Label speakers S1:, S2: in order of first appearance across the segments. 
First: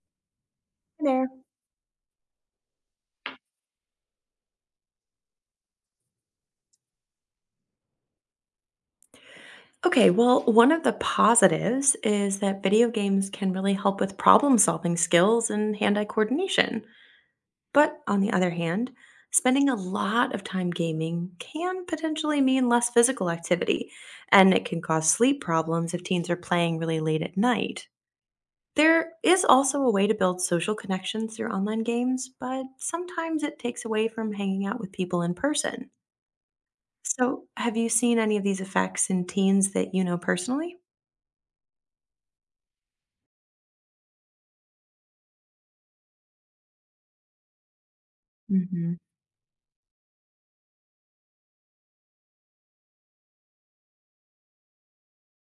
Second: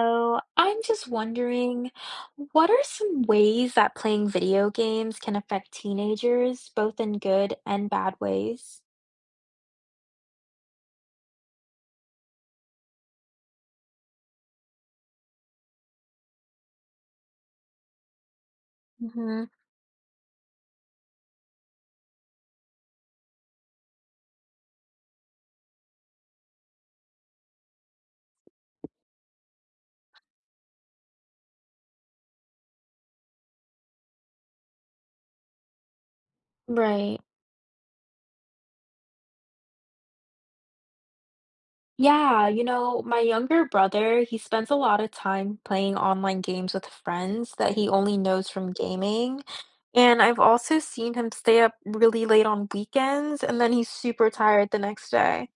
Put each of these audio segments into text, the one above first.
S1: So I'm
S2: Hi
S1: just
S2: there.
S1: wondering, what are some ways that playing video games can affect teenagers, both in good and bad ways?
S2: Okay, well, one of the positives is that video games can really help with problem solving skills and hand eye coordination. But on the other hand,
S1: Hmm.
S2: spending a lot of time gaming can potentially mean less physical activity, and it can cause sleep problems if teens are playing really late at night. There is also a way to build social connections through online games, but sometimes it takes away from hanging out with people in person.
S1: Right.
S2: So, have you seen any of these effects in teens that you know personally?
S1: Yeah, my younger brother, he spends a lot of time playing online games with friends that he only knows from
S2: hmm
S1: gaming. And I've also seen him stay up really late on weekends, and then he's super tired the next day.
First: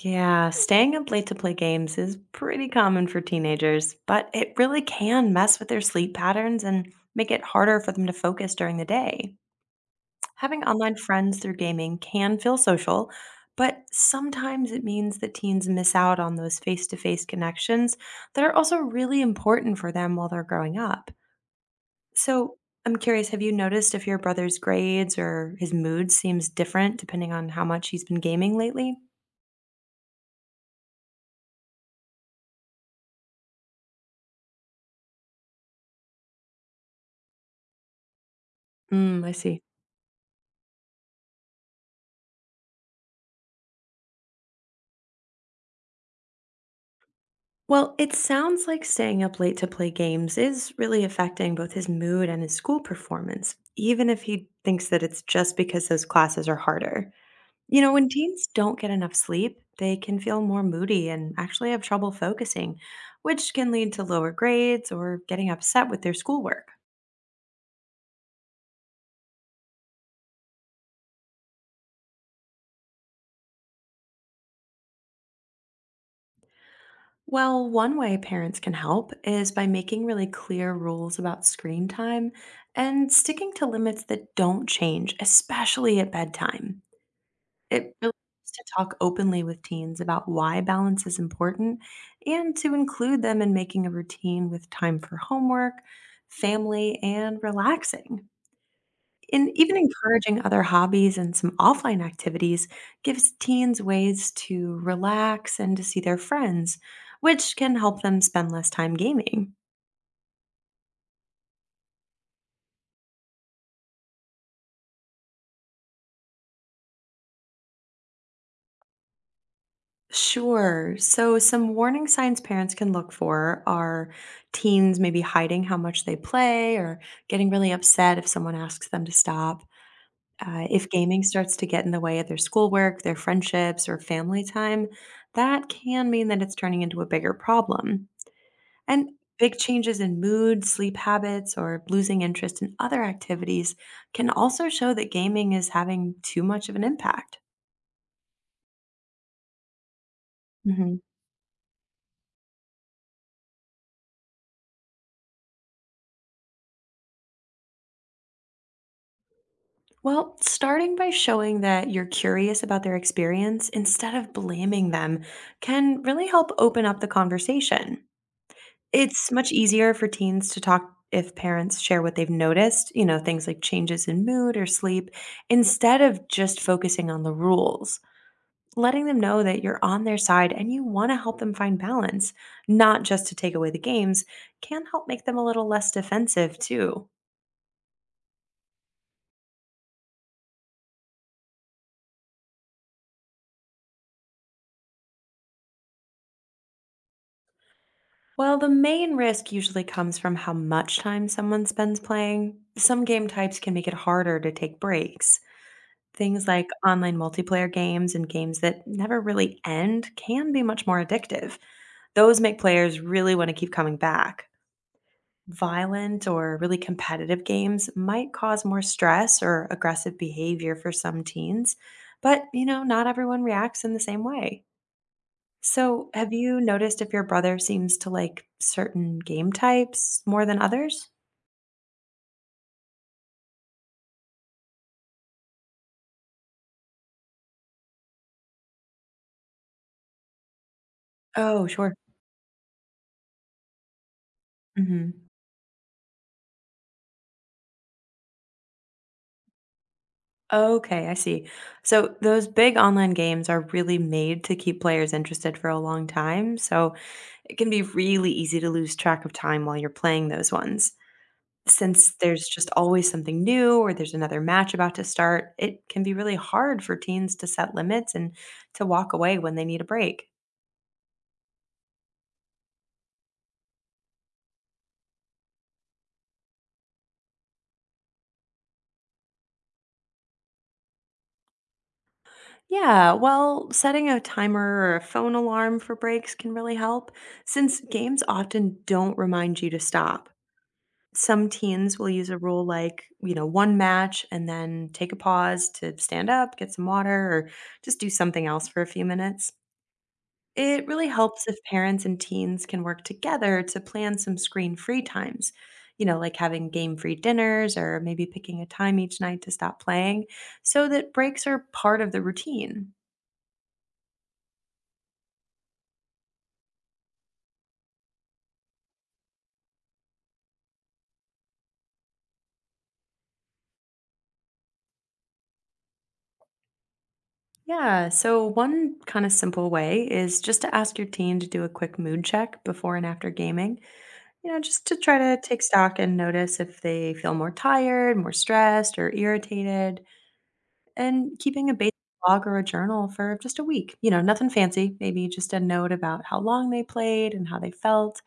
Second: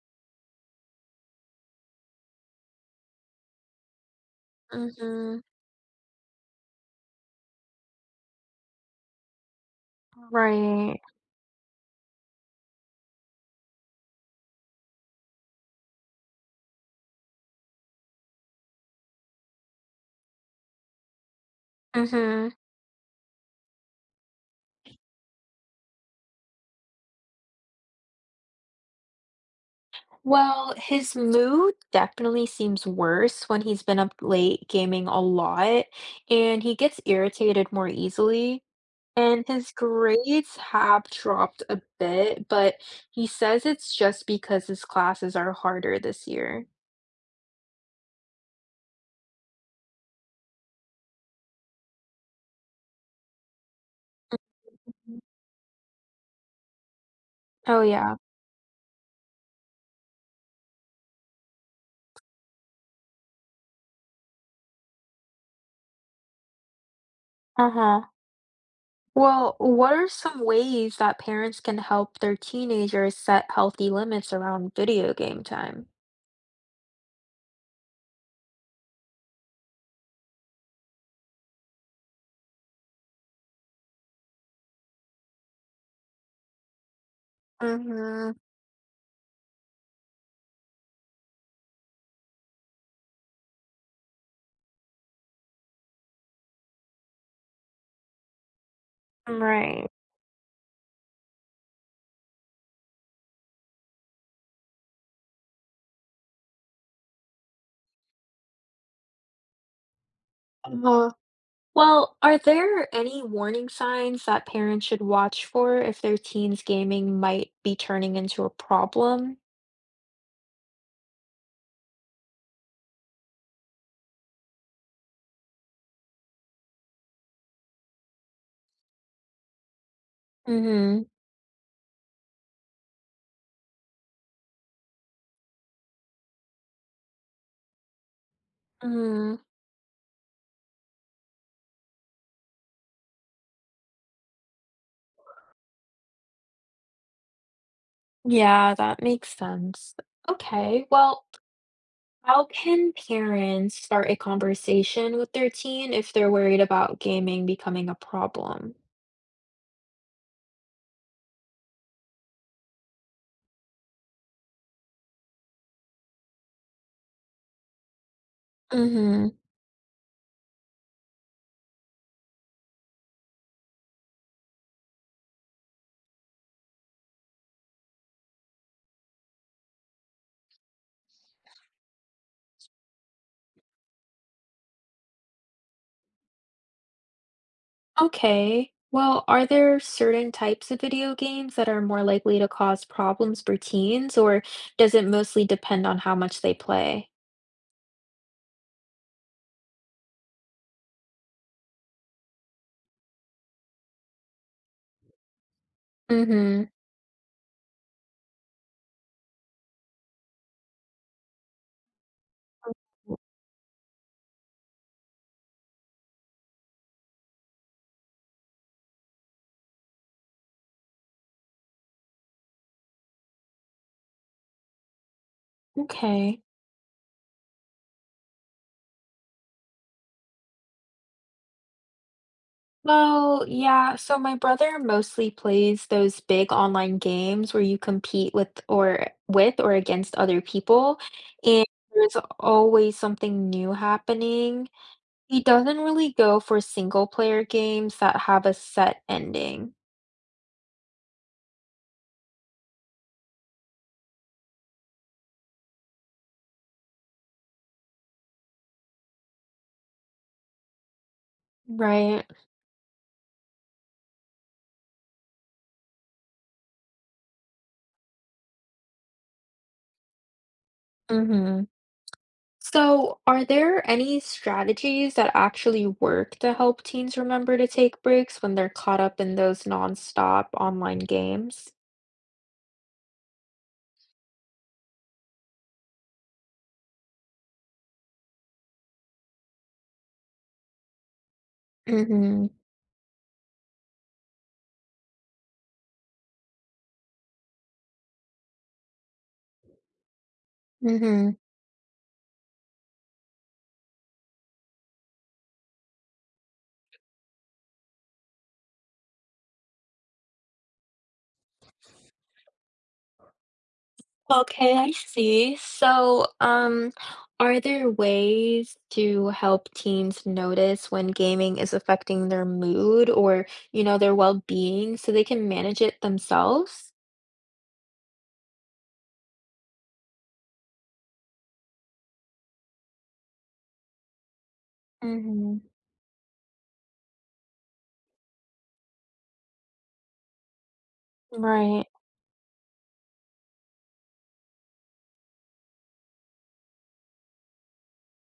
S2: Yeah, staying up late to play games is pretty common for teenagers, but it really can
S1: Mm-hmm.
S2: mess with their sleep patterns and make it harder for them to focus during the day. Having online
S1: Right.
S2: friends through gaming can feel social, but sometimes it means that teens miss out on those face to face connections that are also really important for them while they're growing up.
S1: Mm-hmm.
S2: So I'm curious, have you noticed if your brother's grades or his mood seems different depending on how much he's been gaming lately?
S1: Well, his mood definitely seems worse when he's been up late gaming a lot, and he gets irritated more easily.
S2: Mm, I
S1: And
S2: see.
S1: his grades have dropped a bit, but he says it's just because his classes are harder this year.
S2: Well, it sounds like staying up late to play games is really affecting both his mood and his school performance, even if he thinks that it's just because those classes are harder.
S1: Oh,
S2: You know, when
S1: yeah.
S2: teens don't get enough sleep, they can feel more moody and actually have trouble focusing, which can lead to lower grades or getting upset with their schoolwork.
S1: Uh-huh. Well, what are some ways that parents can help their teenagers set healthy limits around video game time?
S2: Well, one way parents can help is by making really clear rules about screen time and sticking to limits that don't change, especially at bedtime. It really
S1: Mm-hmm.
S2: is to talk openly with teens about why balance is important and to include them in making a routine with time for homework, family, and relaxing. And even
S1: Right.
S2: encouraging other hobbies and some offline activities gives teens ways to relax and to see their friends, which can help them spend less time gaming.
S1: Well, are there any warning signs that parents should watch for if their teen's gaming might be turning into a problem?
S2: Sure. So, some warning signs parents can look for are teens maybe hiding how much they play or getting really upset if someone asks them to stop. If
S1: Mm-hmm.
S2: gaming starts to get in the way of their schoolwork, their friendships, or family time, that can mean that it's turning into a bigger problem. And
S1: Mm,
S2: big changes in mood, sleep habits, or losing interest in other activities can also show that gaming is having too much of an impact.
S1: yeah, that makes sense. Okay,
S2: Mhm.
S1: well, how can parents start a conversation with their teen if they're worried about gaming becoming a problem?
S2: Well, starting by showing that you're curious about their experience instead of blaming them can really help open up the conversation.
S1: Mm-hmm.
S2: It's much easier for teens to talk if parents share what they've noticed, you know, things like changes in mood or sleep, instead of just focusing on the rules. Letting them know that you're on their side and you want to help them find balance, not just to take away the games, can help make them a little less defensive too.
S1: Okay, well, are there certain types of video games that are more likely to cause problems for teens, or does it mostly depend on how much they play?
S2: Well, the main risk usually comes from how much time someone spends playing. Some game types can make it harder to take breaks. Things like
S1: Mhm.
S2: online multiplayer games and games that never really end can be much more addictive. Those make players really want to keep coming back. Violent or really competitive games might cause more stress or aggressive behavior for some teens, but you know, not everyone reacts in the same way. So, have
S1: Okay.
S2: you noticed if your brother seems to like certain game types more than others?
S1: Well, yeah, so my brother mostly plays those big online games where you compete with or against other people, and
S2: Oh, sure.
S1: there's always something new happening.
S2: hmm
S1: He doesn't really go for single player games that have a set ending.
S2: Okay, I see. So, those big online games are really made to keep players interested for a long time. So, it can be really easy to lose track of time while you're playing those ones. Since
S1: Right.
S2: there's just always something new or there's another match about to start, it can be really hard for teens to set limits and to walk away when they need a break.
S1: Mhm. So, are there any strategies that actually work to help teens remember to take breaks when they're caught up in those nonstop online games?
S2: Yeah, well, setting a timer or a phone alarm for breaks can really help, since games often don't remind you to stop. Some teens will use a
S1: Mhm,
S2: rule like, you know, one match and then take a pause to stand up, get some water, or just do something else for a few minutes. It really
S1: mhm.
S2: helps if parents and teens can work together to plan some screen free times, you know, like having game free dinners or maybe picking a time each night to stop playing so that breaks are part of the routine.
S1: Okay, I see. So, are there ways to help teens notice when gaming is affecting their mood or their well-being so they can manage it themselves?
S2: Yeah, so one kind of simple way is just to ask your team to do a quick mood check before and after gaming, you know, just to try to
S1: Hmm.
S2: take stock and notice if they feel more tired, more stressed, or irritated. And keeping a
S1: Right.
S2: basic log or a journal for just a week, you know, nothing fancy, maybe just a note about how long they played and how they felt.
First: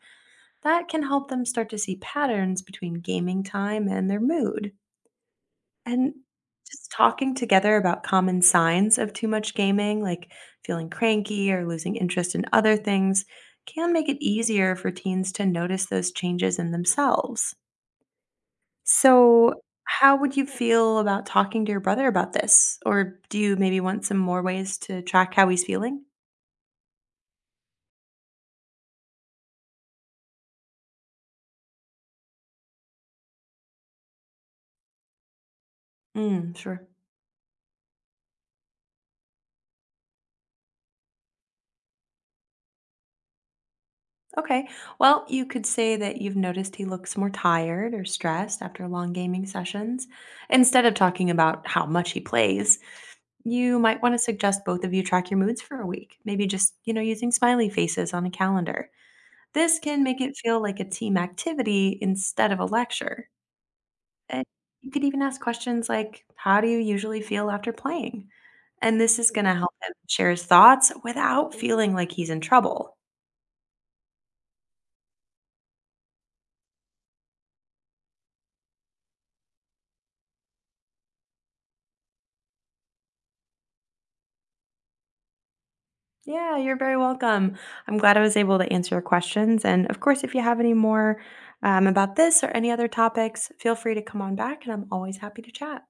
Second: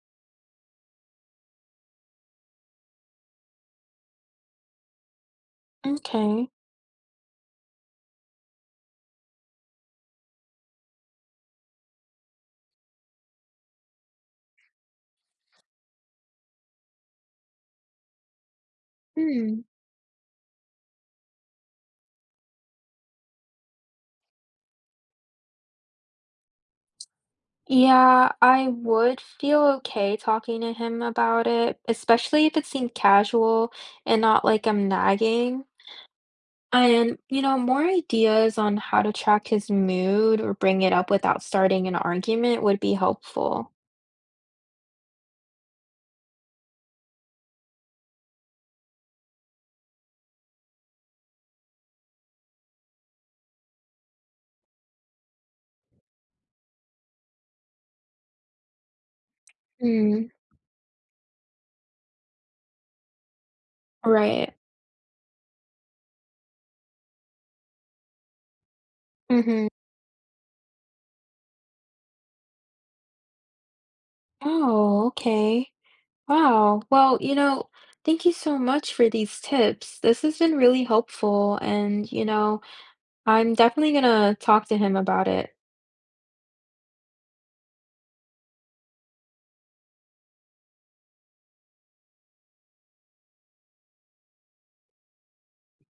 S2: That can help them start to see patterns between gaming time and their mood. And
S1: Okay.
S2: just talking together about common signs of too much gaming, like feeling cranky or losing interest in other things, can make it easier for teens to notice those changes in themselves.
S1: Hmm.
S2: So, how would you feel about talking to your brother about this? Or do you maybe want some more ways to track how he's feeling?
S1: Yeah, I would feel okay talking to him about it, especially if it seemed casual and not like I'm nagging.
S2: Mm, sure.
S1: And more ideas on how to track his mood or bring it up without starting an argument would be helpful.
S2: Okay. Well, you could say that you've noticed he looks more tired or stressed after long gaming sessions. Instead of talking about how much he plays, you might want to suggest both of you track your moods for a week, maybe just, you know, using smiley faces on a calendar. This can make
S1: Mm,
S2: it feel like a team activity instead of a lecture. And
S1: right.
S2: you could even ask questions like, "How do you usually feel after playing?" And this is going to
S1: Mm-hmm.
S2: help him share his thoughts without feeling like he's in trouble.
S1: Oh, okay. Wow. Well, thank you so much for these tips. This has been really helpful, and I'm definitely gonna talk to him about it.
S2: Yeah, you're very welcome. I'm glad I was able to answer your questions. And of course, if you have any more about this or any other topics, feel free to come on back, and I'm always happy to chat.